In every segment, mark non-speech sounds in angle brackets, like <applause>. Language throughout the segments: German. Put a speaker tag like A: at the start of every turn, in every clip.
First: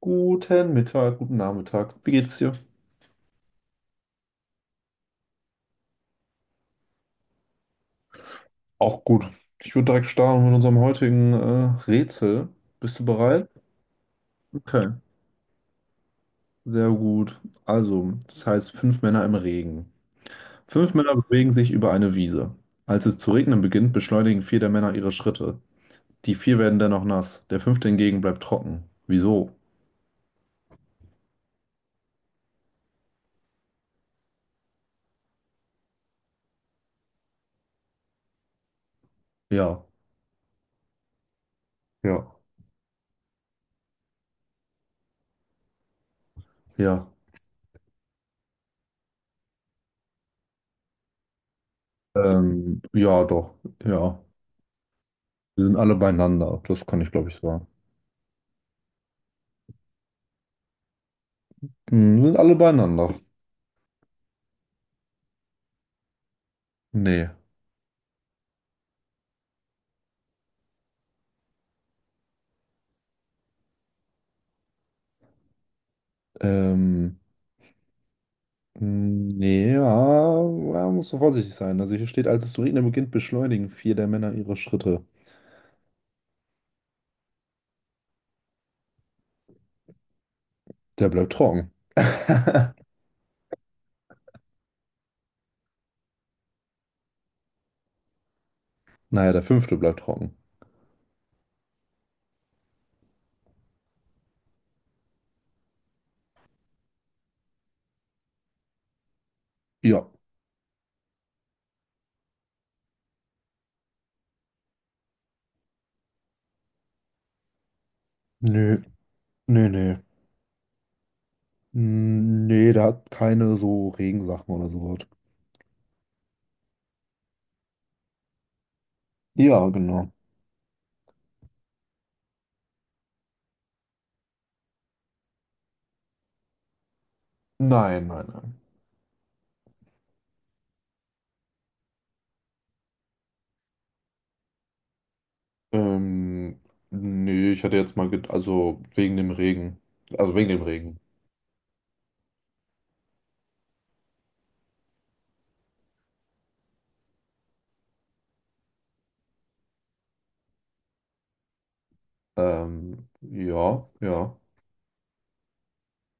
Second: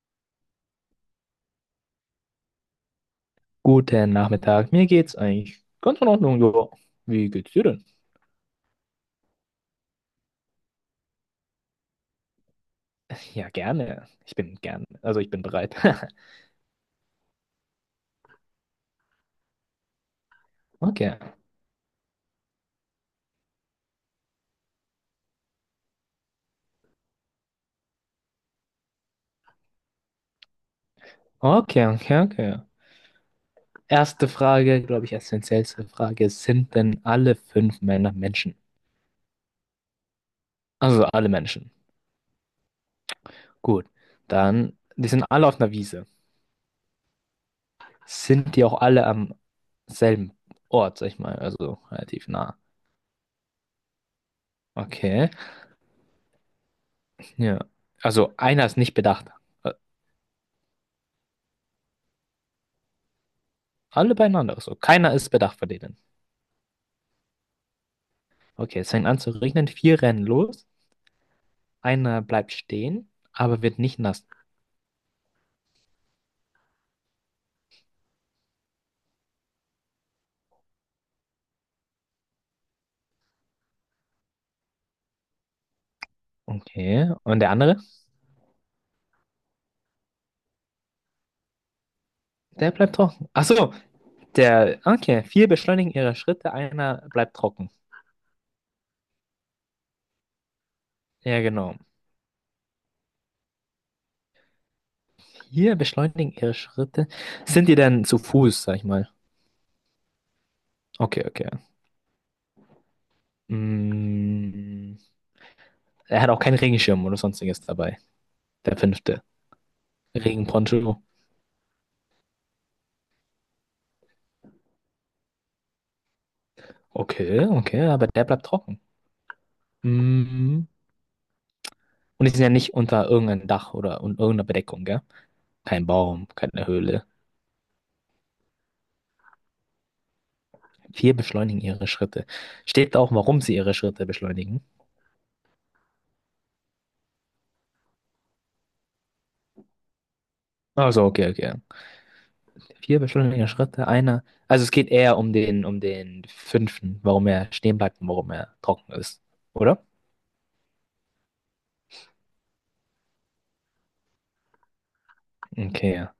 A: Guten Mittag, guten Nachmittag. Wie geht's dir?
B: Guten Nachmittag, mir geht's eigentlich ganz in Ordnung, ja. Wie geht's dir denn?
A: Auch gut. Ich würde direkt starten mit unserem heutigen Rätsel. Bist du bereit?
B: Ja, gerne.
A: Okay,
B: Also ich bin bereit. <laughs>
A: sehr gut. Also, das heißt fünf Männer im Regen. Fünf Männer
B: Okay,
A: bewegen sich über eine Wiese. Als es zu regnen beginnt, beschleunigen vier der Männer ihre Schritte. Die vier werden dennoch nass. Der fünfte hingegen bleibt trocken. Wieso?
B: okay, okay, okay. Erste Frage, glaube ich, essentiellste Frage. Sind denn alle fünf Männer Menschen?
A: Ja,
B: Also alle Menschen.
A: ja,
B: Gut, dann, die sind alle auf einer Wiese.
A: ja.
B: Sind die auch alle am selben Ort, sag ich mal, also relativ nah.
A: Ja, doch, ja.
B: Okay,
A: Wir sind alle beieinander. Das kann ich, glaube ich,
B: ja.
A: sagen.
B: Also einer ist nicht bedacht. Äh,
A: Hm, wir sind alle beieinander.
B: Alle beieinander, also keiner ist bedacht von denen.
A: Nee.
B: Okay, es fängt an zu regnen, vier rennen los, einer bleibt stehen, aber wird nicht nass.
A: Ähm, Nee, ja, ja, musst du vorsichtig sein. Also hier steht, als es zu regnen beginnt, beschleunigen vier der Männer ihre Schritte.
B: Okay, und der andere?
A: Der bleibt trocken.
B: Der
A: <laughs>
B: bleibt trocken. Ach so, okay, vier beschleunigen ihre Schritte, einer bleibt trocken.
A: Naja, der fünfte bleibt trocken.
B: Ja, genau. Vier beschleunigen ihre Schritte. Sind die denn zu Fuß, sag ich mal?
A: Ja.
B: Okay, okay. Mm, er hat auch keinen Regenschirm oder sonstiges dabei. Der
A: Nee,
B: fünfte.
A: nee, nee.
B: Regenponcho.
A: Mm, nee, der hat keine so Regensachen oder sowas.
B: Okay, okay, aber der bleibt trocken.
A: Ja, genau.
B: Mm. Und die sind ja nicht unter irgendeinem Dach oder irgendeiner Bedeckung, gell? Kein Baum, keine Höhle.
A: Nein, nein, nein.
B: Vier beschleunigen ihre Schritte. Steht auch, warum sie ihre Schritte beschleunigen.
A: Ähm, Nee, ich hatte jetzt mal, also wegen dem Regen. Also wegen dem Regen.
B: Also, okay, okay. Vier beschleunigen ihre Schritte, einer. Also es geht eher um den fünften, warum er stehen bleibt und warum er trocken ist. Oder?
A: Ja, ja.
B: Okay. Ja.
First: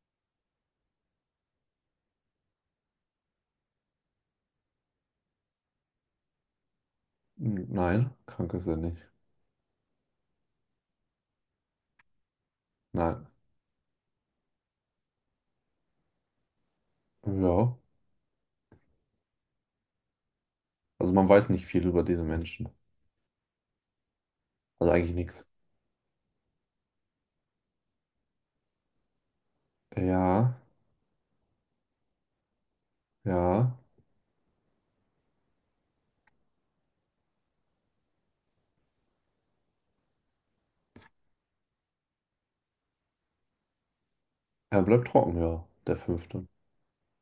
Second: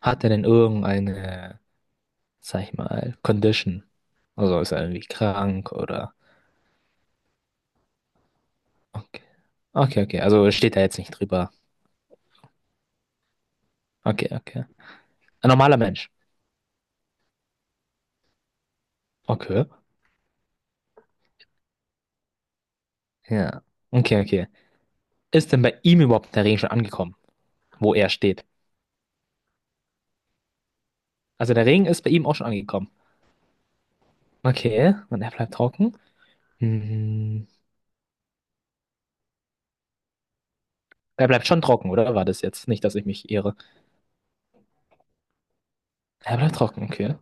B: Hat er denn irgendeine, sag ich mal, Condition? Also ist er irgendwie krank oder.
A: Nein, krank ist er nicht.
B: Okay. Okay, okay. Also steht da jetzt nicht drüber.
A: Nein.
B: Okay, okay. Ein normaler Mensch.
A: Ja,
B: Okay.
A: also man weiß nicht viel über diese Menschen.
B: Ja. Okay, okay.
A: Also eigentlich nichts.
B: Ist denn bei ihm überhaupt der Regen schon angekommen, wo er steht?
A: Ja,
B: Also der Regen ist bei ihm auch schon angekommen.
A: ja.
B: Okay, und er bleibt trocken. Hm. Er bleibt schon trocken, oder war das jetzt? Nicht, dass ich mich irre.
A: Er bleibt trocken, ja, der
B: Er
A: fünfte.
B: bleibt trocken, okay.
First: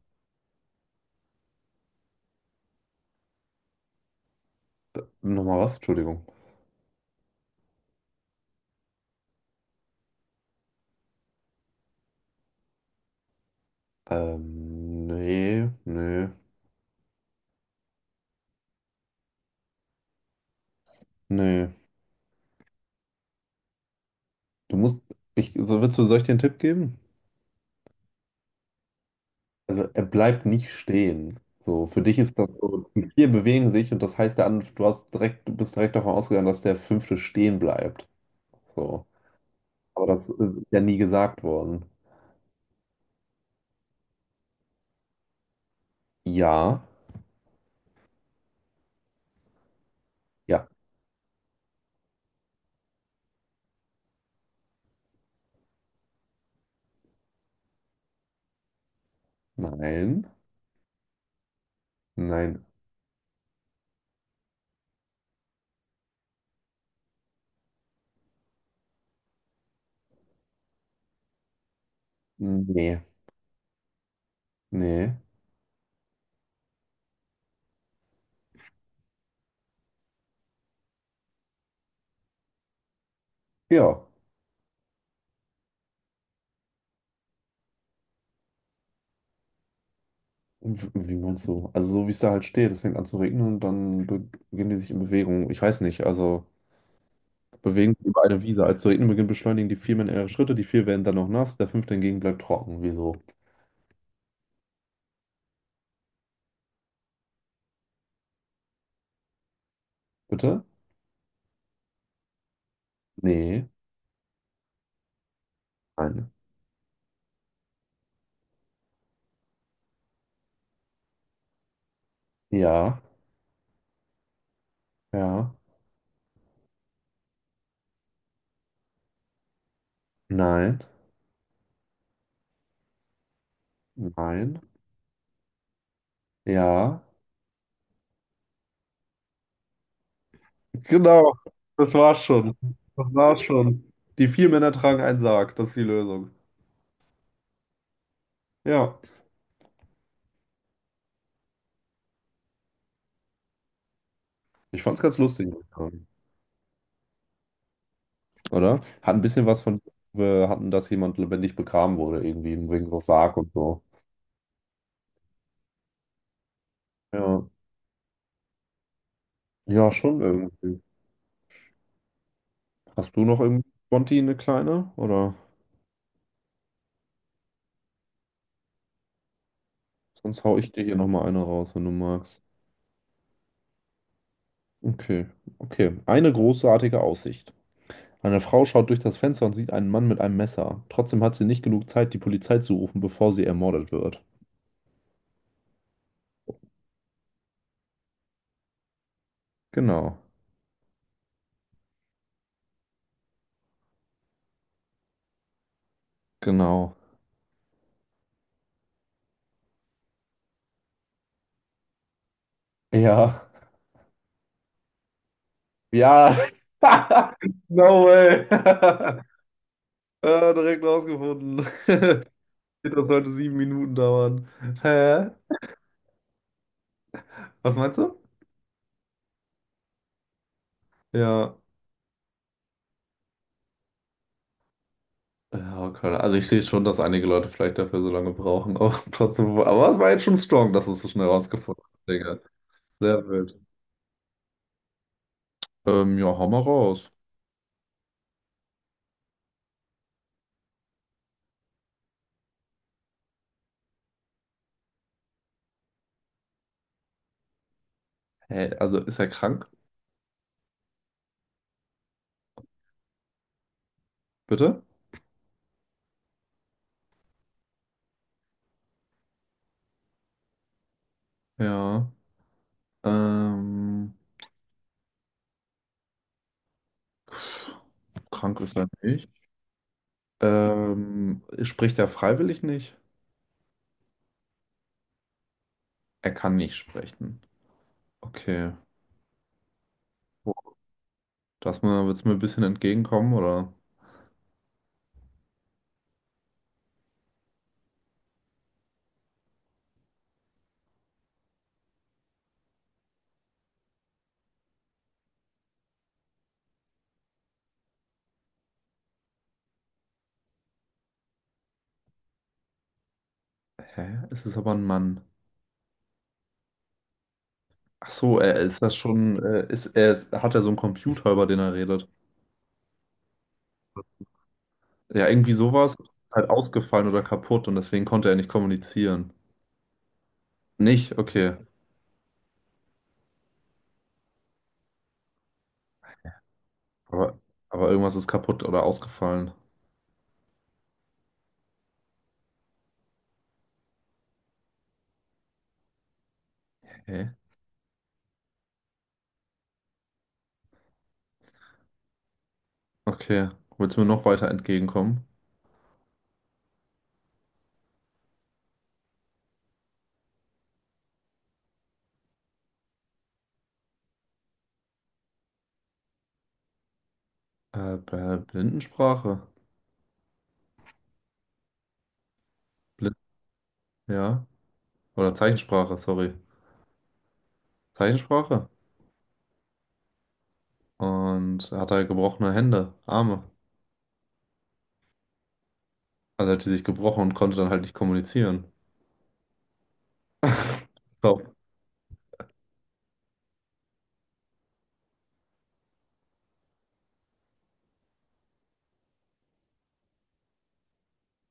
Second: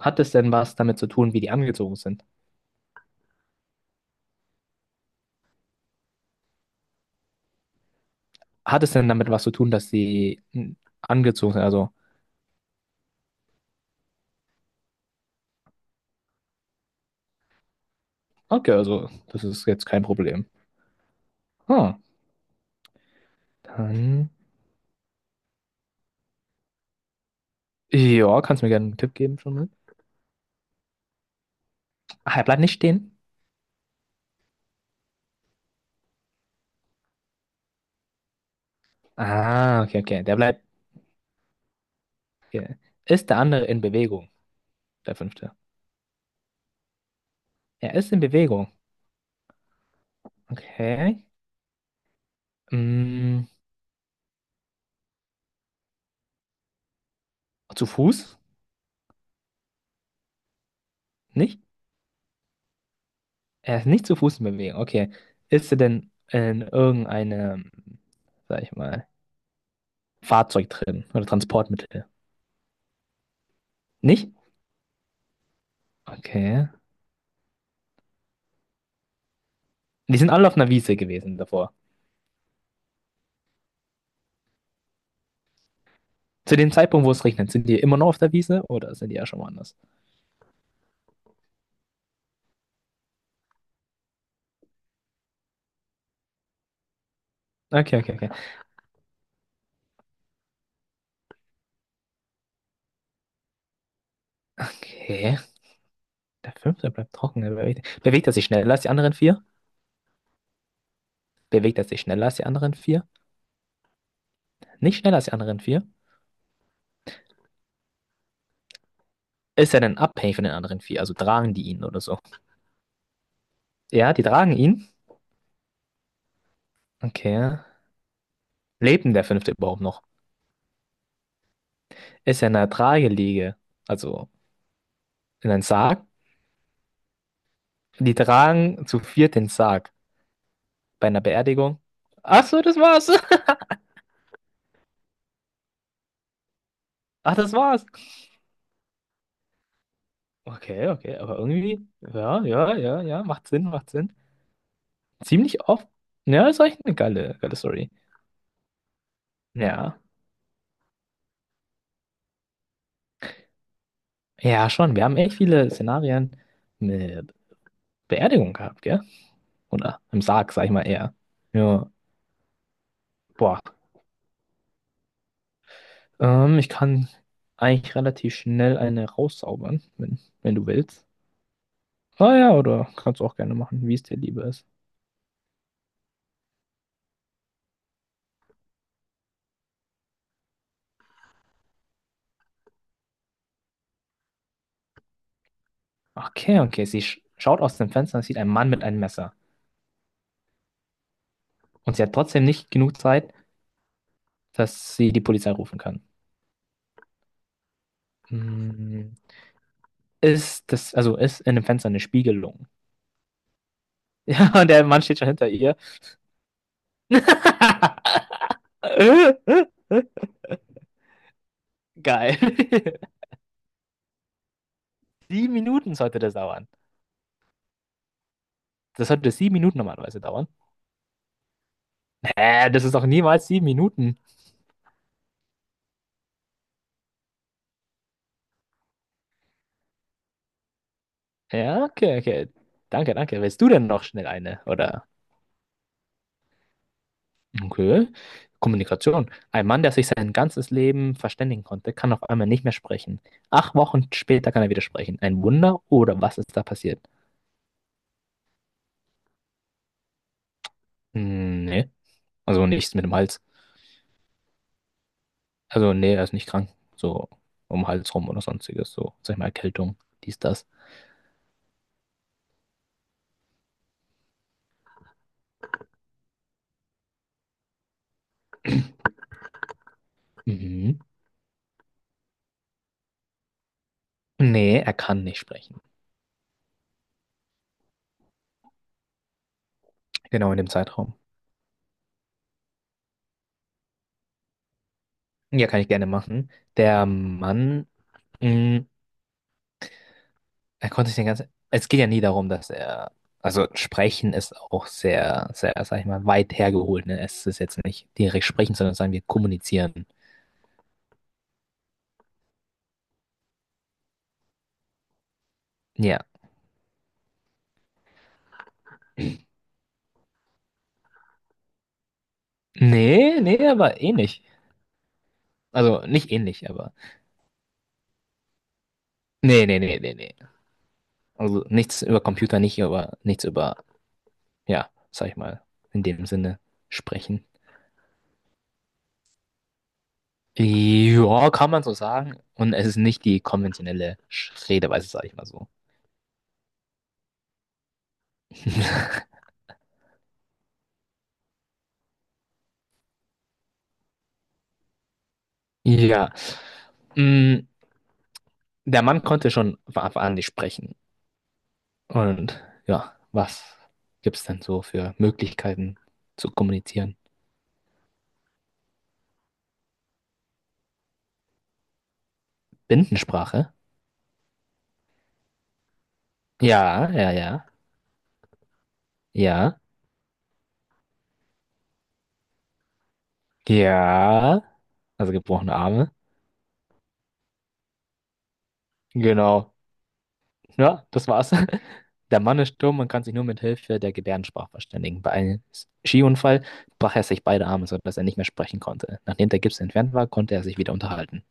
B: Hat es denn was damit zu tun, wie die angezogen sind?
A: Nochmal was? Entschuldigung.
B: Hat es denn damit was zu tun, dass sie angezogen sind? Also,
A: Nee, nee,
B: okay, also, das ist jetzt kein Problem.
A: nee.
B: Ah, dann.
A: Du musst, ich, so, willst du, Soll ich dir einen Tipp geben?
B: Ja, kannst du mir gerne einen Tipp geben schon mal?
A: Also er bleibt nicht stehen. So, für dich
B: Ach,
A: ist
B: er
A: das
B: bleibt nicht
A: so, die
B: stehen?
A: vier bewegen sich und das heißt, der andere, du bist direkt davon ausgegangen, dass der fünfte stehen bleibt. So.
B: Ah, okay,
A: Aber
B: okay.
A: das
B: Der bleibt.
A: ist ja nie gesagt worden.
B: Okay. Ist der andere in Bewegung? Der fünfte.
A: Ja,
B: Er ist in Bewegung.
A: ja,
B: Okay. Mm, Zu Fuß?
A: nein,
B: Nicht?
A: nein,
B: Er ist nicht zu Fuß in Bewegung. Okay. Ist er denn in irgendeinem, sag ich mal, Fahrzeug drin oder Transportmittel?
A: nee,
B: Nicht?
A: nee.
B: Okay. Die sind alle auf einer Wiese gewesen davor.
A: Ja,
B: Zu dem Zeitpunkt, wo es regnet, sind die immer noch auf der Wiese oder sind die ja schon woanders?
A: wie meinst du? Also so wie es da halt steht, es fängt an zu regnen und dann beginnen die sich in Bewegung. Ich weiß nicht, also bewegen
B: Okay,
A: sich
B: okay,
A: über
B: okay.
A: eine Wiese. Als zu regnen beginnt, beschleunigen die Viermen ihre Schritte, die vier werden dann noch nass, der fünfte hingegen bleibt trocken. Wieso?
B: Okay. Der fünfte bleibt trocken. Bewegt er sich schneller als die anderen vier?
A: Bitte?
B: Bewegt er sich schneller als die anderen vier?
A: Nee,
B: Nicht schneller als die anderen vier?
A: nein.
B: Ist er denn abhängig von den anderen vier? Also tragen die ihn oder so?
A: Ja,
B: Ja, die tragen ihn.
A: ja,
B: Okay. Lebt denn der Fünfte überhaupt noch?
A: nein,
B: Ist er in einer Trageliege, also
A: nein,
B: in einem Sarg?
A: ja.
B: Die tragen zu viert den Sarg bei einer
A: Genau,
B: Beerdigung.
A: das war's
B: Ach
A: schon.
B: so, das war's.
A: Das war's
B: <laughs>
A: schon. Die vier Männer tragen einen Sarg, das ist die Lösung.
B: Ach, das war's.
A: Ja,
B: Okay, okay, aber irgendwie, ja, ja, ja, ja, macht Sinn, macht Sinn.
A: ich fand's ganz lustig,
B: Ziemlich oft. Ja, ist echt eine geile, geile Story.
A: oder? Hat ein bisschen was von,
B: Ja,
A: wir hatten, dass jemand lebendig begraben wurde, irgendwie wegen so Sarg und so.
B: ja, schon. Wir haben echt viele Szenarien mit
A: Ja,
B: Beerdigung gehabt, gell?
A: ja,
B: Oder
A: schon
B: im Sarg, sag ich
A: irgendwie.
B: mal eher. Ja,
A: Hast du noch
B: boah,
A: irgendwie Sponti eine kleine? Oder
B: Ich kann eigentlich relativ schnell eine rauszaubern, wenn,
A: sonst
B: wenn
A: hau
B: du
A: ich dir hier
B: willst.
A: nochmal eine raus, wenn du
B: Ah
A: magst.
B: ja, oder kannst du auch gerne machen, wie es dir lieber ist.
A: Okay, okay. Eine großartige Aussicht. Eine Frau schaut durch das Fenster und sieht einen Mann mit einem Messer. Trotzdem hat sie nicht genug Zeit, die Polizei zu rufen, bevor sie ermordet wird.
B: Okay, okay. Sie schaut aus dem Fenster und sieht einen Mann mit einem Messer.
A: Genau,
B: Und sie hat trotzdem nicht genug Zeit, dass sie die Polizei rufen kann.
A: genau.
B: Hm, also ist in dem Fenster eine Spiegelung? <laughs>
A: Ja,
B: Ja, und der Mann steht schon hinter ihr.
A: ja. <laughs>
B: <laughs>
A: No way. <laughs> Ah, direkt rausgefunden.
B: Geil.
A: <laughs> Das sollte 7 Minuten dauern.
B: <laughs>
A: Hä?
B: 7 Minuten sollte das dauern.
A: Was meinst du?
B: Das sollte 7 Minuten normalerweise dauern.
A: Ja.
B: Das ist doch niemals 7 Minuten.
A: Ja, okay. Also ich sehe schon, dass einige Leute vielleicht dafür so lange brauchen, auch <laughs> trotzdem. Aber es war jetzt schon strong, dass du es so schnell rausgefunden
B: Ja,
A: hast,
B: okay,
A: Digga.
B: okay. Danke,
A: Sehr
B: danke.
A: wild.
B: Willst du denn noch schnell eine? Oder?
A: Ja, hau mal raus.
B: Okay. Kommunikation. Ein Mann, der sich sein ganzes Leben verständigen konnte, kann auf einmal nicht mehr sprechen. 8 Wochen später kann er wieder sprechen. Ein Wunder oder was ist da passiert?
A: Hä, also ist er krank?
B: Hm, nee. Also nichts mit dem Hals.
A: Bitte?
B: Also nee, er ist nicht krank. So um den Hals rum oder sonstiges. So, sag ich mal, Erkältung, dies, das.
A: Ja. Ähm, Krank ist er nicht.
B: Mhm.
A: Spricht er freiwillig nicht?
B: Nee, er kann nicht sprechen.
A: Er kann nicht sprechen. Okay.
B: Genau in dem Zeitraum.
A: Das mal, willst du mir ein bisschen entgegenkommen, oder?
B: Ja, kann ich gerne machen. Der Mann. hm, Er konnte sich den ganzen. Es geht ja nie darum, dass er. Also sprechen ist auch sehr, sehr, sag ich mal, weit hergeholt. Ne? Es ist jetzt nicht direkt sprechen, sondern sagen wir kommunizieren.
A: Hä? Es ist aber ein Mann.
B: Ja.
A: Ach so, er ist das schon, hat er so einen Computer, über den er redet.
B: Nee, nee, aber ähnlich.
A: Ja, irgendwie sowas
B: Also
A: ist
B: nicht
A: halt
B: ähnlich, aber.
A: ausgefallen oder kaputt und deswegen konnte er nicht kommunizieren.
B: Nee, nee, nee, nee, nee.
A: Nicht? Okay.
B: Also nichts über Computer, nicht über nichts über, ja, sag ich mal, in dem Sinne
A: Aber,
B: sprechen.
A: aber irgendwas ist kaputt oder ausgefallen.
B: Ja, kann man so sagen. Und es ist nicht die konventionelle Redeweise, sag ich mal so.
A: Hä?
B: <laughs>
A: Okay. Willst du mir noch weiter entgegenkommen?
B: Ja. Mm, Der Mann konnte schon von Anfang an nicht sprechen. Und ja, was gibt's denn so für Möglichkeiten zu kommunizieren?
A: Bei Blindensprache. Blind,
B: Bindensprache?
A: ja. Oder Zeichensprache, sorry.
B: Ja, ja, ja,
A: Zeichensprache.
B: ja,
A: Und er hat halt gebrochene Hände, Arme.
B: ja. Also gebrochene Arme.
A: Also hat die sich gebrochen und konnte dann halt nicht kommunizieren.
B: Genau. Ja, das
A: Glaub,
B: war's. <laughs> Der Mann ist stumm und kann sich nur mit Hilfe der Gebärdensprache verständigen. Bei einem Skiunfall brach er sich beide Arme, sodass er nicht mehr sprechen konnte. Nachdem der Gips entfernt war, konnte er sich wieder unterhalten.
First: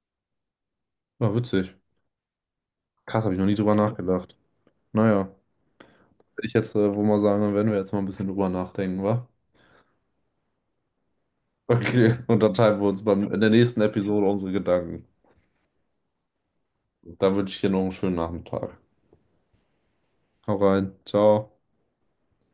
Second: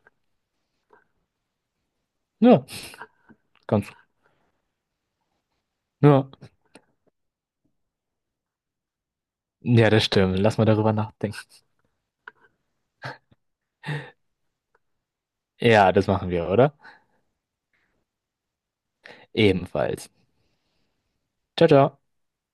A: war witzig.
B: Ja,
A: Krass, habe ich noch nie drüber
B: ganz.
A: nachgedacht. Naja,
B: Ja.
A: würde ich jetzt wohl mal sagen, dann werden wir jetzt mal ein bisschen drüber nachdenken, wa?
B: Ja, das stimmt. Lass mal darüber nachdenken.
A: Okay, <laughs> und dann teilen wir uns in der nächsten Episode unsere Gedanken.
B: Ja, das machen wir, oder?
A: Da wünsche ich dir noch einen schönen Nachmittag.
B: Ebenfalls.
A: Hau rein, ciao.
B: Ciao, ciao.